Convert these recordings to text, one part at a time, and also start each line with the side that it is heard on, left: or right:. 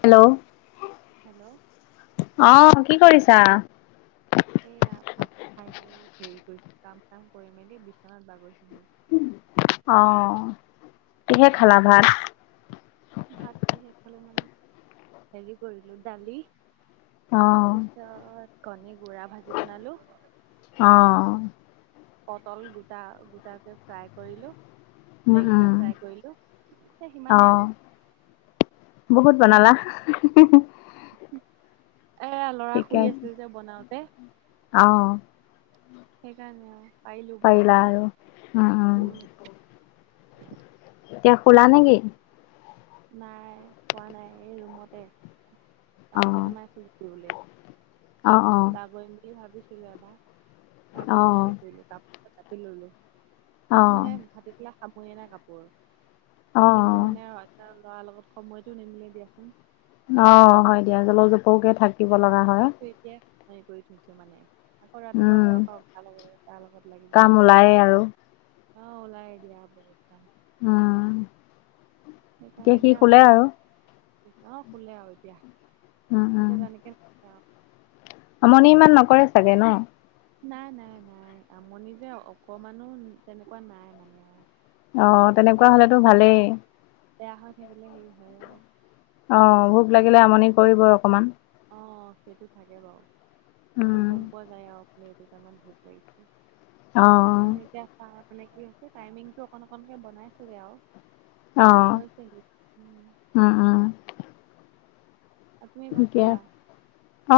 left: Hello
right: hello
left: অ কি কৰিছা?
right: এই আ ভাত খাই লৈ হেৰি কৰিছো কাম চাম কৰি মেলি বিচনাত বাগৰিছোহি।
left: অ কিহে খালা ভাত?
right: ভাত কিহে খালোঁ মানে হেৰি কৰিলো দালি
left: অ
right: তাৰপিছ- ছত কণী গুড়া ভাজি বনালোঁ।
left: অ
right: পটল গোটা গোটাকে ফ্ৰাই কৰিলো,
left: উম
right: বেঙেনা
left: উম
right: ফ্ৰাই কৰিলো সেই
left: অ
right: সিমানেই আৰু।
left: বহুত
right: উম
left: বনালা।
right: এ ল'ৰা
left: ঠিকে
right: শুই
left: আছে
right: আছিল যে বনাওতে।
left: অ
right: সেইকাৰণে আৰু পাৰিলো
left: পাৰিলা
right: বনাবলৈ।
left: আৰু
right: উম
left: এতিয়া শুলা নেকি?
right: নাই শুৱা নাই এই ৰুমতে।
left: অ
right: কাপোৰ কেইটামান আছিল ঝাপিবলে।
left: অ অ
right: বাগৰিম বুলি ভাবিছিলো এবাৰ। তাৰ
left: অ
right: পিছত হেৰি কৰিলো কাপ- কাটি ললো।
left: অ
right: মানে ভাটি পেলা খামুৰি নাই কাপোৰ।
left: অ
right: কিন্তু মানে এটা ল'ৰা লগত সময়তটো নিমিলে দিয়াচোন।
left: অ' হয় দিয়া জল জপকে থা-
right: তিয়া সময় এতিয়াই সনি কৰি থৈছো মানে- আকৌ ৰাতিপুৱা
left: উম
right: খোৱা পা উঠাবলে তাৰ লগত লাগিব
left: কাম ওলায়ে আৰু
right: লাগে- অ ওলাই আহ দিয়া বহুত কাম।
left: উম
right: সেইকাৰণে
left: সি
right: এতিয়া
left: শুলে
right: অকণ
left: আৰু
right: অকণ অ', শুলে আৰু এতিয়া।
left: উম উম
right: এতিয়া যেনেকে-
left: আমনি ইমান নকৰে চাগে ন?
right: নাই নাই নাই আমনি যে অকমানো তেনেকুৱা নাই মানে আৰু- হ'ব
left: অঁ
right: লগিয়া।
left: তেনেকুৱা
right: এই
left: হ'লেতো
right: গাতটোক অকণ
left: ভালেই
right: বেয়া হৈ থাকিলে হেৰি হয় আৰু।
left: অ', ভোক লাগিলে আমনি কৰিবই অকমান।
right: অ', সেইটো থাকে বাৰু সেইটো গম পোৱা যায় আৰুপ এইটো টাইমত ভোক লাগিছে।
left: অ'
right: এনে এতিয়া চা মানে কি হৈছে টাইমিংটো অকন অকনকে বনাইছেগে আৰু। হৈ চাগে উম,
left: উম উম,
right: আৰু তুমি ভাত
left: ঠিকে
right: খালা?
left: আছে।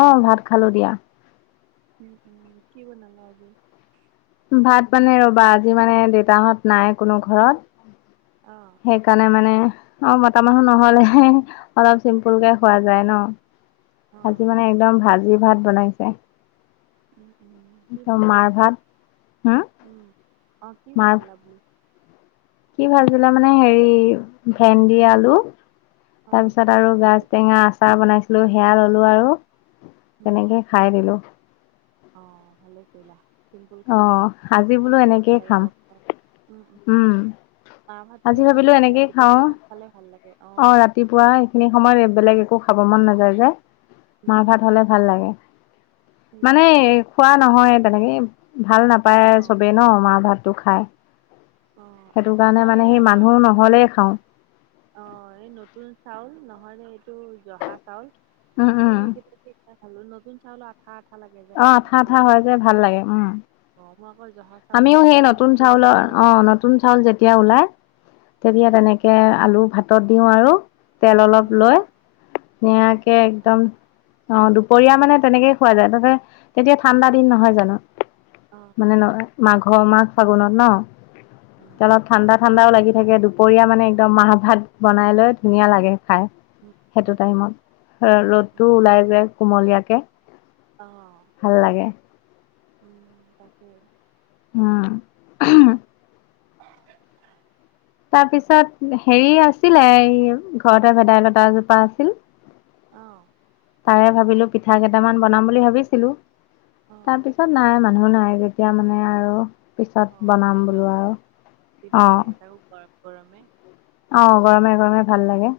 left: অ', ভাত খালো দিয়া।
right: উম উম কি বনালা আজি?
left: ভাত মানে ৰবা আজি মানে দেউতাহঁত নাই কোনো ঘৰত,
right: অ',
left: সেইকাৰণে মানে অ মতা মানুহ নহলে অলপ চিম্পুল কে খোৱা যায় ন।
right: অঁ
left: আজি মানে একদম ভাজি ভাত বনাইছে।
right: উম উম কি
left: একদম মাৰ
right: ভাজিলা
left: ভাত হম
right: উম অ, কি
left: মাৰ
right: ভাজিলা বোলো?
left: কি ভাজিলে মানে হেৰি ভেন্দি, আলু,
right: অঁ
left: তাৰপিছত আৰু গাছ। টেঙা আচাৰ বনাইছিলোঁ সেয়া ল'লোঁ আৰু, তেনেকে খাই দিলোঁ।
right: অ ভালে কৰিলা। চিম্পুল
left: অ
right: খানা
left: আজি বোলো
right: তেনেকেও ভাল
left: এনেকেই
right: লাগে
left: খাম
right: বাৰু খাই, উম! উম! মাহ ভাততো
left: আজি ভাবিলো
right: বেছি
left: এনেকেই
right: ৰাতিপুৱা
left: খাও
right: টাইমত খালে ভাল লাগে অ।
left: অ', ৰাতিপুৱা সেইখিনি সময়ত বেলেগ একো খাব মন নাযায় যে। মাহ ভাত
right: উম
left: হ'লে ভাল লাগে
right: সেইটো
left: মানে খোৱা নহয় তেনেকৈ ভাল নাপায়
right: অঁ
left: চবেই ন মাৰ ভাতটো খায়।
right: অঁ
left: সেইটো
right: অঁ
left: কাৰণে
right: মই
left: মানে
right: এয়া
left: সেই
right: মাহ
left: মানুহ
right: ভাতটো
left: নহ'লেই খাওঁ।
right: অ', এই নতুন চাউল নহয়নে এইটো জহা চাউল।
left: উম! উম!
right: ম এইকেইটা খালোঁ নতুন চাউলো আঠা আঠা লাগে যে
left: অ
right: খাই
left: আঠা
right: ভাল
left: আঠা
right: লাগে।
left: হয় যে ভাল লাগে উম
right: অ', মই আকৌ জহা চাউল দি
left: আমিও সেই
right: বনালে মানে
left: নতুন
right: তিন
left: চাউলৰ
right: ভাতকে
left: অ
right: খাওঁ
left: নতুন চাউল যেতিয়া ওলাই তেতিয়া
right: উম।
left: তেনেকে আলু ভাতত দিওঁ আৰু। তেল অলপ
right: উম।
left: লৈ
right: অ',
left: ধুনিয়াকে
right: তেনেকে খাবি
left: একদম অ', দুপৰীয়া মানে তেনেকেই খোৱা যায় তাতে তেতিয়া ঠাণ্ডা দিন নহয় জানোঁ।
right: অ',
left: মানে ন মাঘৰ মাঘ ফাগুনত ন, এতিয়া
right: উম,
left: অলপ ঠাণ্ডাত ঠাণ্ডাও লাগি থাকে দুপৰীয়া মানে একদম মাহ ভাত বনাই লৈ ধুনীয়া লাগে খাই।
right: উম,
left: সেইটো
right: উম,
left: টাইমত,
right: উম।
left: ৰ'দটো ওলাই যায় কুমলীয়াকে।
right: অ,
left: ভাল লাগে
right: উম! তাকে।
left: উম হ
right: [unintelligible]
left: তাৰপিছত হেৰি আছিলে এই ঘৰতে ভেদাইলতা এজোপা আছিল।
right: অ।
left: তাৰে ভাবিলো পিঠা কেইটামান বনাম বুলি ভাবিছিলোঁ,
right: অ',
left: তাৰ পি ছত নাই মানুহ নাই যেতিয়া মানে আৰু পিছত
right: অ',
left: বনাম বোলো আৰু অ।
right: প [unintelligible] গৰমে
left: অ গৰমে গৰমে ভাল লাগে,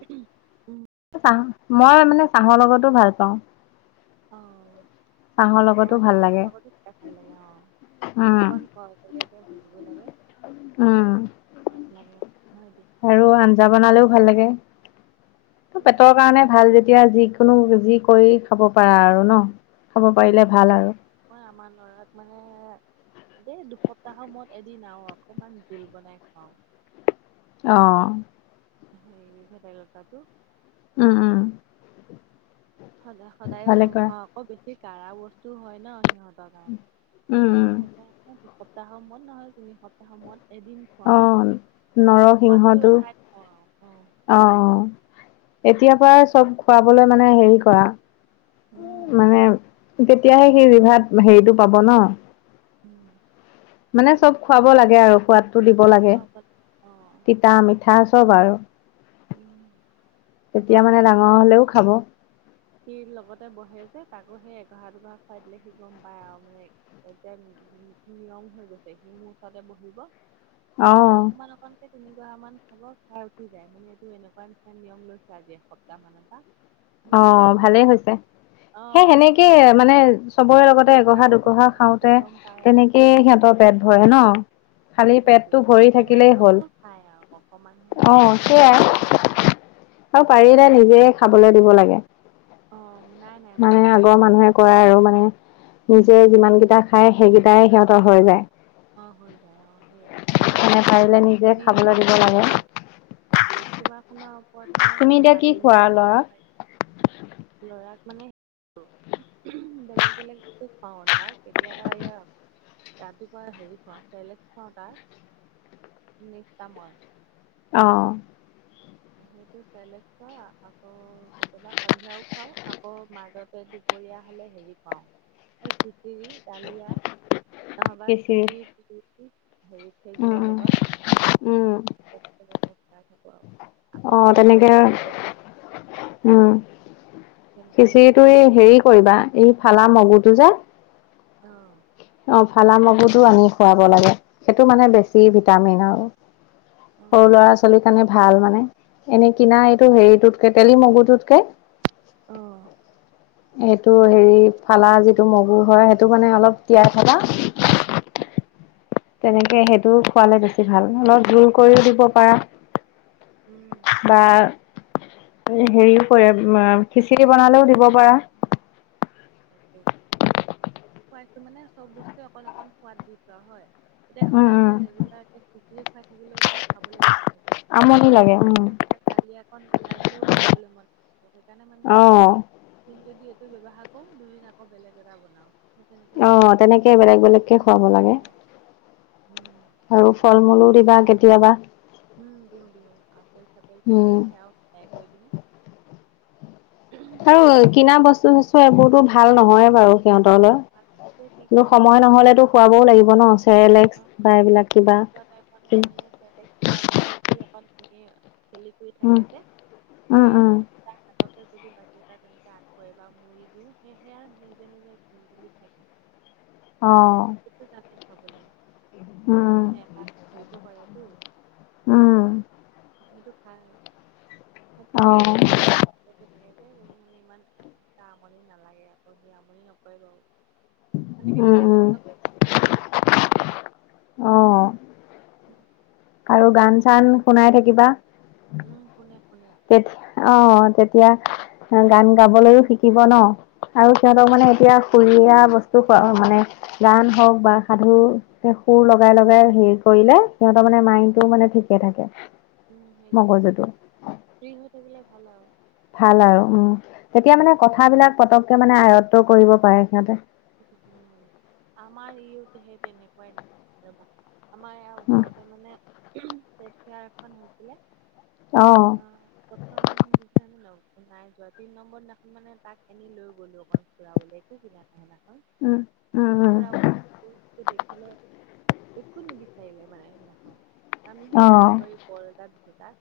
right: উম।
left: এ চাহ মই মানে চাহৰ লগতো ভাল পাওঁ।
right: অ
left: চাহৰ
right: অ
left: লগতো ভাল
right: চাহৰ
left: লাগে
right: লগতো খাই ভাল লাগে অ,
left: উম,
right: ক অ তেনেকে ভাজিব লাগে।
left: উম!
right: সোৱাদ লাগে হয় দে
left: আৰু আঞ্জা বনালেও ভাল লাগে। অ
right: উম।
left: পেটৰ কাৰণে ভাল যেতিয়া যিকোনো যি কৰি খাব পাৰা আৰু ন। খাব পাৰিলে
right: উম
left: ভাল
right: তাক
left: আৰু
right: মই আমাৰ ল'ৰাক মানে এই দুসপ্তাহৰ মূৰত এদিন আৰু অকমান জুল বনাই খুৱাও।
left: অ
right: সেই ভেদাই লতাটো।
left: উম উম!
right: সদায় সদায়ো
left: ভালে কৰা
right: নোখোৱাওঁ আকৌ বেছি কাঢ়া বস্তু হয় ন সিহঁত।
left: উম, উম,
right: কাৰণে সেইকাৰণে দুসপ্তাহৰ মূৰত নহলে তিনি সপ্তাহৰ মূৰত এদিন খুৱাও আও,
left: অ',
right: সোৱাদটো
left: নৰসিংহটো
right: ৰখাই থওঁ আও। অ নিজেই।
left: এতিয়া পৰাই চব খুৱাবলৈ মানে হেৰি কৰা।
right: উম
left: মানে তেতিয়াহে সি জিভাত হেৰিটো পাব ন।
right: উম
left: মানে
right: সেইটোৱে
left: চব খুৱাব লাগে আৰু সোৱাদ টো দিব লাগে
right: খোৱা পাত অ'
left: তিতা-মিঠা চব আৰু।
right: উম আকৌ
left: তেতিয়া
right: আমি
left: মানে ডাঙৰ
right: খাবলে
left: হলেও খাব।
right: সি লগতে বহে যে তাকো সেই এঘহা-দুগহা খুৱাই দিলে সি গম পায় আৰু মানে। এতিয়া নিয়ম হৈ গৈছে সি মোৰ ওচৰতে বহিব।
left: অ
right: [unintelligible] অকমান অকমানকে তিনি গহা মান খাব খাই উঠি যায় মানে। তো' এনেকুৱা নিচনা নিয়ম লৈছে আজি এসপ্তাহ মানৰ পৰা। বুজি পোৱা
left: অ' ভালেই হৈছে।
right: অ
left: সেই সেনেকেই মানে চবৰে লগতে
right: ইচ্ছাটো অ
left: এঘহা-দুগহা
right: টো
left: খাওঁতে
right: গম পাই আৰু উম
left: তেনেকেই সিহঁতৰ পেট ভৰে ন।
right: অ
left: খালি পেটটো
right: সেইটোৱে
left: ভৰি
right: কিমান
left: থাকিলেই হ'ল।
right: কণনো খাই আৰু অকমানহে আৰু
left: অ'! সেয়াই আৰু পাৰিলে নিজে খাবলৈ দিব লাগে।
right: অ নাই নাই মই
left: মানে
right: দিওঁ
left: আগৰ মানুহে কয় আৰু মানে নিজে
right: উম
left: যিমান কিটা খাই, সেইকেইটাই সিহঁতৰ হৈ যায়।
right: অ' হৈ যায়, অ' সেইয়াই।
left: সেইকাৰণে পাৰিলে নিজ
right: সিও কি কৰে? বেদ কভাৰখনৰ ওপৰত মই
left: তুমি
right: এনে
left: এতিয়া কি
right: পাটি নি
left: খোৱা ল'ৰাক
right: [unintelligible] লৰাক মানে বেলেগ বেলেগকে খোৱাও আৰু ধৰা, কেতিয়াবা এইয়া ৰাতিপুৱা হেৰি খোৱাও চেৰলেক্স খোৱাও তাক। [unintelligible]
left: অ'।
right: সেইটো চেৰলেক্স খোৱা আকৌ কেতিয়াবা সন্ধিয়াও খুৱাও আকৌ মাজত দুপৰীয়া হলে হেৰি খোৱাও এই খিচিৰি। দালিয়া, ন'হবা
left: খিচিৰি
right: চুজি [unintelligible] হেৰি।
left: উম
right: খেজুৰৰ
left: উম উম
right: লগত [unintelligible] খুৱাই থাকোঁ আৰু। আকৌ
left: অ'
right: কলৰ
left: তেনেকে।
right: পিউৰি বনাই
left: উম'
right: তেনেকে বনাই
left: খিচিৰিটো এই
right: খুৱাওঁ আকৌ
left: হেৰি কৰিবা এই ফালা মগুটো যে।
right: অ'।
left: অঁ, ফালা মগুটো আনি খুৱাব লাগে, সেইটো মানে বেছি ভিটামিন আৰু।
right: অ'
left: সৰু
right: অ'
left: ল'ৰা-ছোৱালী কাৰণে ভাল মানে। এনেই কিনা, এইটো হেৰিটোতকে তেলি মগুটোতকে।
right: অঁ।
left: এইটো হেৰি, ফালা যিটো মগু হয় সেইটো মানে অলপ তিয়াই থবা। তেনেকে সেইটো খোৱালে বেছি ভাল অলপ জোল কৰিও দিব পাৰা।
right: উম।
left: বা হেৰিও কৰে খিচিৰি বনালেও দিব পাৰা।
right: [unintelligible] সোৱাদটো মানে চব বস্তুৱে অকণ অকণ সোৱাদ দি পোৱা হয়। এতিয়া
left: উম
right: সদায়
left: উম
right: মানে, ৰেগুলাৰকে খিচিৰি খুৱাই থাকিলেও তাৰ খাবলে মন নাযায়।
left: আমনি লাগে, উম।
right: [unintelligible] দালি অকণ বনাই দিলেও খাবলৈ মন নকৰে, সেইকাৰণে মানে
left: অ
right: দুদিন যদি এইটো ব্যৱহাৰ কৰো, দুইদিন আকৌ বেলেগ এটা বনাওঁ।
left: অ' তেনেকে বেলেগ বেলেগকে খোৱাব লাগে।
right: অ উম
left: আৰু
right: সেইটোৱে।
left: ফল-মূলো দিবা কেতিয়াবা।
right: উম দিও দিও আপেল চাপেল
left: উম
right: থাকিলে সেয়াও সিজাই কৰি দিও।
left: আৰু কিনা বস্তু চস্তু এইবোৰতো ভাল নহয় বাৰু সিহঁতলে
right: মাজে মাজে কি
left: কিন্তু
right: কৰে সি
left: সময় নহলেতো খুৱাবও লাগিব ন'
right: অ
left: চেৰেলেক্স বা এইবিলাক কিবা
right: খোৱা টাইমত নহলে চেৰেলেক্স খোৱাৰ পিছত যি অকন এনে খেলি কৰি
left: উম
right: থাকে যে,
left: উম
right: সেইয়া
left: উম
right: তা হাততে যদি বাতি এটা তেনেকে আকৌ এবাৰ মুৰি দিও সেই সেইয়া নিজে নিজে তুলি তুলি খাই থাকে।
left: অ
right: সেইটো জানেই খাবলে
left: উম,
right: সে তাত ধৰিব পাৰেতো।
left: উম
right: সেইটো খায় সেই তেনেকেও
left: অ',
right: খায় থাকো। থাকে যে মোৰ মানে ইমান এটা আমনি নালাগে আকৌ সি আমনি নকৰে বাও তেনেকে
left: উম,
right: খালি
left: উম।
right: ব্যস্ততা নাথাকে আও তাত
left: অ
right: উম
left: আৰু গান চান শুনাই থাকিবা।
right: উম, শুনে শুনে।
left: তেত অ তেতিয়া গান গাবলৈও শিকিব ন। আৰু সিহঁতক মানে এতিয়া সুৰীয়া বস্তু খোৱা মানে গান হওঁক বা সাধু হে সুৰ লগাই লগাই হেৰি কৰিলে সিহঁত তাৰমানে, মাইণ্ডটোও মানে ঠিকে থাকে।
right: উম সেইটোৱে,
left: মগজুটো
right: ফ্ৰী হৈ থাকিলে ভাল আৰু।
left: ভাল আৰু উম তেতিয়া মানে কথাবিলাক পতককে মানে আয়ত্ব কৰিব পাৰে সিহঁতে।
right: উ উম আমাৰ ইও সেই তেনেকোৱাই ৰবা। আমাৰ ইয়াৰ
left: উম,
right: ওচৰতে মানে উহুম হেলথ কেয়াৰ এখন হৈছিলে।
left: অ
right: উ প্ৰথম দিনা আমি লগত নাই যোৱা, তিনি নম্বৰ দিনাখন মানে তাক এনেই লৈ গ'লো অকণ। ফুৰাবলৈ, একো কিনা নাই সেইদিনাখন
left: উম, উম,
right: অকল
left: উম,
right: ফুৰাব নিলো সি দেখিলে একো নিবিচাৰিলে মানে সেইদিনাখন আমি সে
left: অ',
right: ইচ্ছা কৰি বল এটা দিছো তাক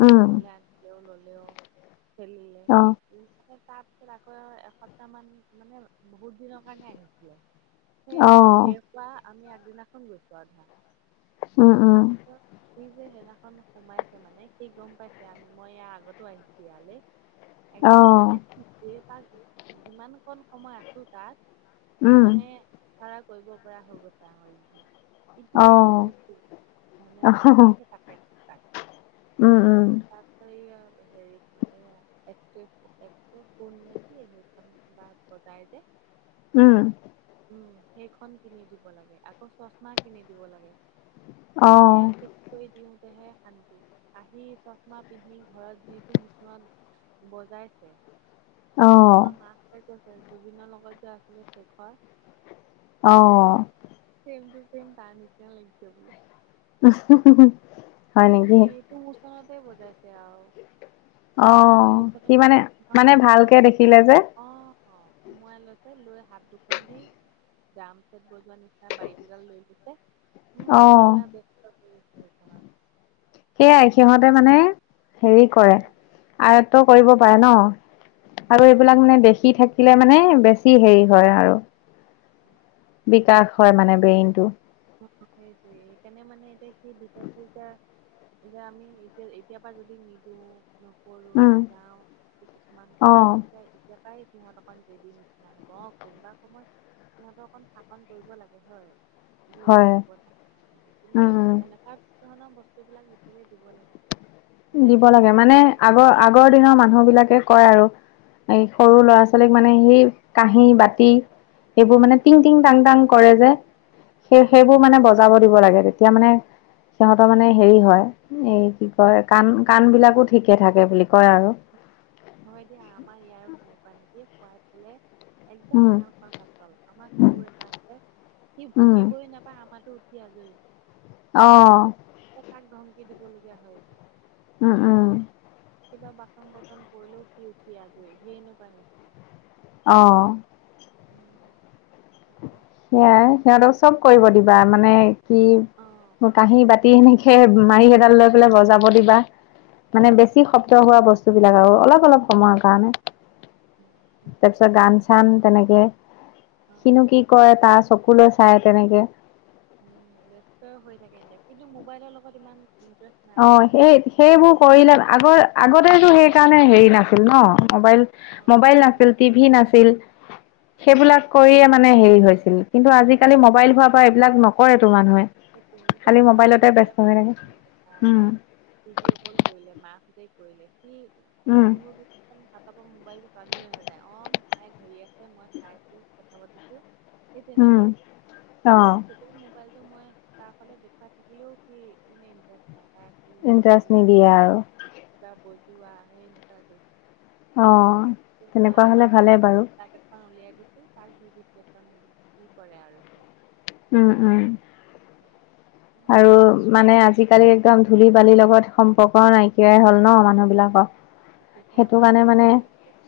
right: সি
left: উম।
right: ঘৰলে আনিলেও ললেও খেলিলে সি উ মানে তাৰপিছত আকৌ এসপ্তাহ মান মানে বহুত দিনৰ কাৰণে আহিছিলে। সেই শেষ হোৱা আমি আগদিনাখন গৈছো আও ধৰা তাৰপিছত সি যে সেইদিনাখন সোমাইছে মানে সি গম পাইছে মই ইয়া আগতো আহিছো ইয়ালে। একদম মানে এ তাক যিমান কণ সময় আছো তাত সি মানে ধাৰা কৰিব পৰা হৈ গৈছে আও সি ইটো ইটো ইটো মানে যি দেখে থাকে তাত
left: উম উম
right: তাত এইয়া হেৰি এয়া একটিভ একটিভ হল নেকি সেখন কিবা বজাই যে।
left: উম
right: উম সেইখন কিনি দিব লাগে আকৌ চচমা কিনি দিব লাগে। সেয়াকে কৰি দিওতেহে শান্তি আহি চশমা পিন্ধি ঘৰত যিটো মোচনত বজাইছে। আমাৰ মাক তাই কৈছে জুবিনৰ লগত যে আছিলে শেখৰ
left: অঁ
right: চেমটো চেমই তাৰ নিচিনা লাগিছে বোলে।
left: [unintelligible]
right: সি মানে
left: নেকি?
right: এইটো মুচনতে বজাইছে আও।
left: অ',
right: ভৰি
left: সি
right: দুখনৰ
left: মানে
right: মাজত থম,
left: মানে ভালকে দেখিলে যে
right: অঁ সোমোৱাই লৈছে, লৈ হাত দুখন দি ড্ৰাম চেট বজোৱাৰ নিচিনা মাৰি দুডাল লৈ লৈছে। উমহ
left: অ',
right: পুৰা ব্যস্ত হৈ আছে ঘৰত।
left: সেয়াই সিহঁতে মানে হেৰি কৰে
right: উম
left: আয়ত্ব কৰিব পাৰে ন।
right: অ
left: আৰু এইবিলাক মানে দেখি থাকিলে মানে বেছি হেৰি হয় আৰু, বিকাশ হয় মানে ব্ৰেইনটো।
right: অঁ সেইটোৱে সেইকাৰণে মানে এতিয়া সি বিচাৰিছে যেতিয়া যে আমি এতিয়া এতিয়াৰ পৰা যদি নিদিওঁ। নকৰো
left: উম,
right: নাযাওঁ কিছুমান
left: অ',
right: ঘৰত তাই এতিয়া পৰাই সিহঁত অকণ জেদিৰ নিচিনা হ'ব, অঁ কোনোবা সময়ত সিহঁতক অকন শাসন কৰিব লাগে হয়। টো
left: হয়
right: কিন্তু
left: উম, উম।
right: সেনেকুৱা ধৰণৰ বস্তুবিলাক দেখিলে দিব লাগে।
left: দিব
right: কিজানিবা
left: লাগে
right: তাৰ
left: মানে,
right: পৰাই
left: আগৰ
right: তাৰ
left: আগৰ দিনৰ মানুহ
right: আৰম্ভণিটো
left: বিলাকে কয়
right: হয়
left: আৰু। এই সৰু ল'ৰা ছোৱালীক মানে সেই কাঁহী বাতি এইবোৰ
right: অ
left: মানে তিং তিং তাং তাং কৰে যে, সেইবোৰ মানে বজ জাব দিব লাগে। তেতিয়া মানে সিহঁতৰ মানে হেৰি হয় এই কি কয় কাণ কাণ বিলাকো ঠিকে থাকে বুলি কয় আৰু।
right: হয় দিয়া আমাৰ ইয়াৰো তেনেকুৱা নেকি, খোৱাই ফালে একদম
left: উম
right: কাম পাতল আমাৰ ককুৰ এটা আছে। সি
left: উম
right: ভুকিবই নাপায় আমাৰতো উঠি আজৰি।
left: অঁ
right: তাক ধমকি দিবলগীয়া হয় যে।
left: উম উম।
right: কিবা বাচন বৰ্তন পৰিলেও সি উঠি আজৰি সি এনেকুৱা নি?
left: অঁ
right: [unintelligible]
left: সেয়াই সিহঁতক চব কৰিব দিবা মানে কি
right: অ',
left: কাঁহী বা তি সেনেকে মাৰি এডাল লৈ পেলাই বজাব দিবা, মানে বে
right: উম,
left: ছি শব্দ হোৱা বস্তুবিলাক আৰু অলপ অলপ সময়ৰ কাৰণে।
right: উম সেইটোৱে
left: তাৰপিছত গান চান তেনেকে কিনো
right: অ'।
left: সি নো কৰে তাৰ চকুলৈ চায় তেনেকে
right: উম ব্যস্ত হৈ থাকে এনি টাইম, কিন্তু মোবাইলৰ লগত ইমান ইন্টাৰেষ্ট নাই
left: অঁ,
right: তাৰ
left: সেই
right: মানে
left: সেইবোৰ
right: মা
left: কৰিলে আগৰ
right: অ',
left: আগতেনো সেইকাৰণে হেৰি নাছিল ন। মবাইল মোবাইল নাছিল, টিভি নাছিল
right: অ',
left: সেইবিলাক কৰি মানে হেৰি হৈছিল, কিন্তু আজিকালি মোবাইল হোৱাৰ পৰা এইবিলাক নক কৰে তো মানুহে,
right: এতিয়া
left: খালি
right: ঘৰৰ
left: মোবাইলতে ব
right: কোনোবাই
left: ব্যস্ত হৈ
right: ফোন
left: থাকে।
right: কৰিলে
left: উম
right: বা ভিডিঅ' কল কৰিলে মাকহঁতে কৰিলে সি
left: উম
right: কোনো একদম হাতৰ পৰা মোবাইলটোকাঢ়ি লৈ নাযায়, অ মায়ে ধৰি আছে মই চাই আছো কথা পাতিছো। সেই
left: উম
right: তেনেকুৱা,
left: অ
right: কিন্তু তেতিয়া মোবাইলটো মই তাৰ ফালে দেখুৱাই থাকিলেও সি মানে ইণ্টাৰেষ্ট নাই। তাক এইবিলাক
left: ইণ্টাৰেষ্ট
right: খেলা
left: নিদিয়ে
right: খেলা
left: আৰু
right: কিবা বজোৱা সেই [unintelligible]
left: অ' তেনেকুৱা হ'লে ভালেই বাৰু।
right: খন উলিয়াই দিছোঁ তাক যি দিছে যি কৰে আৰু সি।
left: উম, উম।
right: [inaudible]
left: আৰু মানে আজিকালি একদম ধূলি বালিৰ লগত সম্পৰ্ক নাইকিয়াই হ'ল ন' মানুহ বিলাকৰ?
right: বিশষকে
left: সেইটো
right: আমাৰ
left: কাৰণে
right: ঘৰত যে
left: মানে
right: নাই।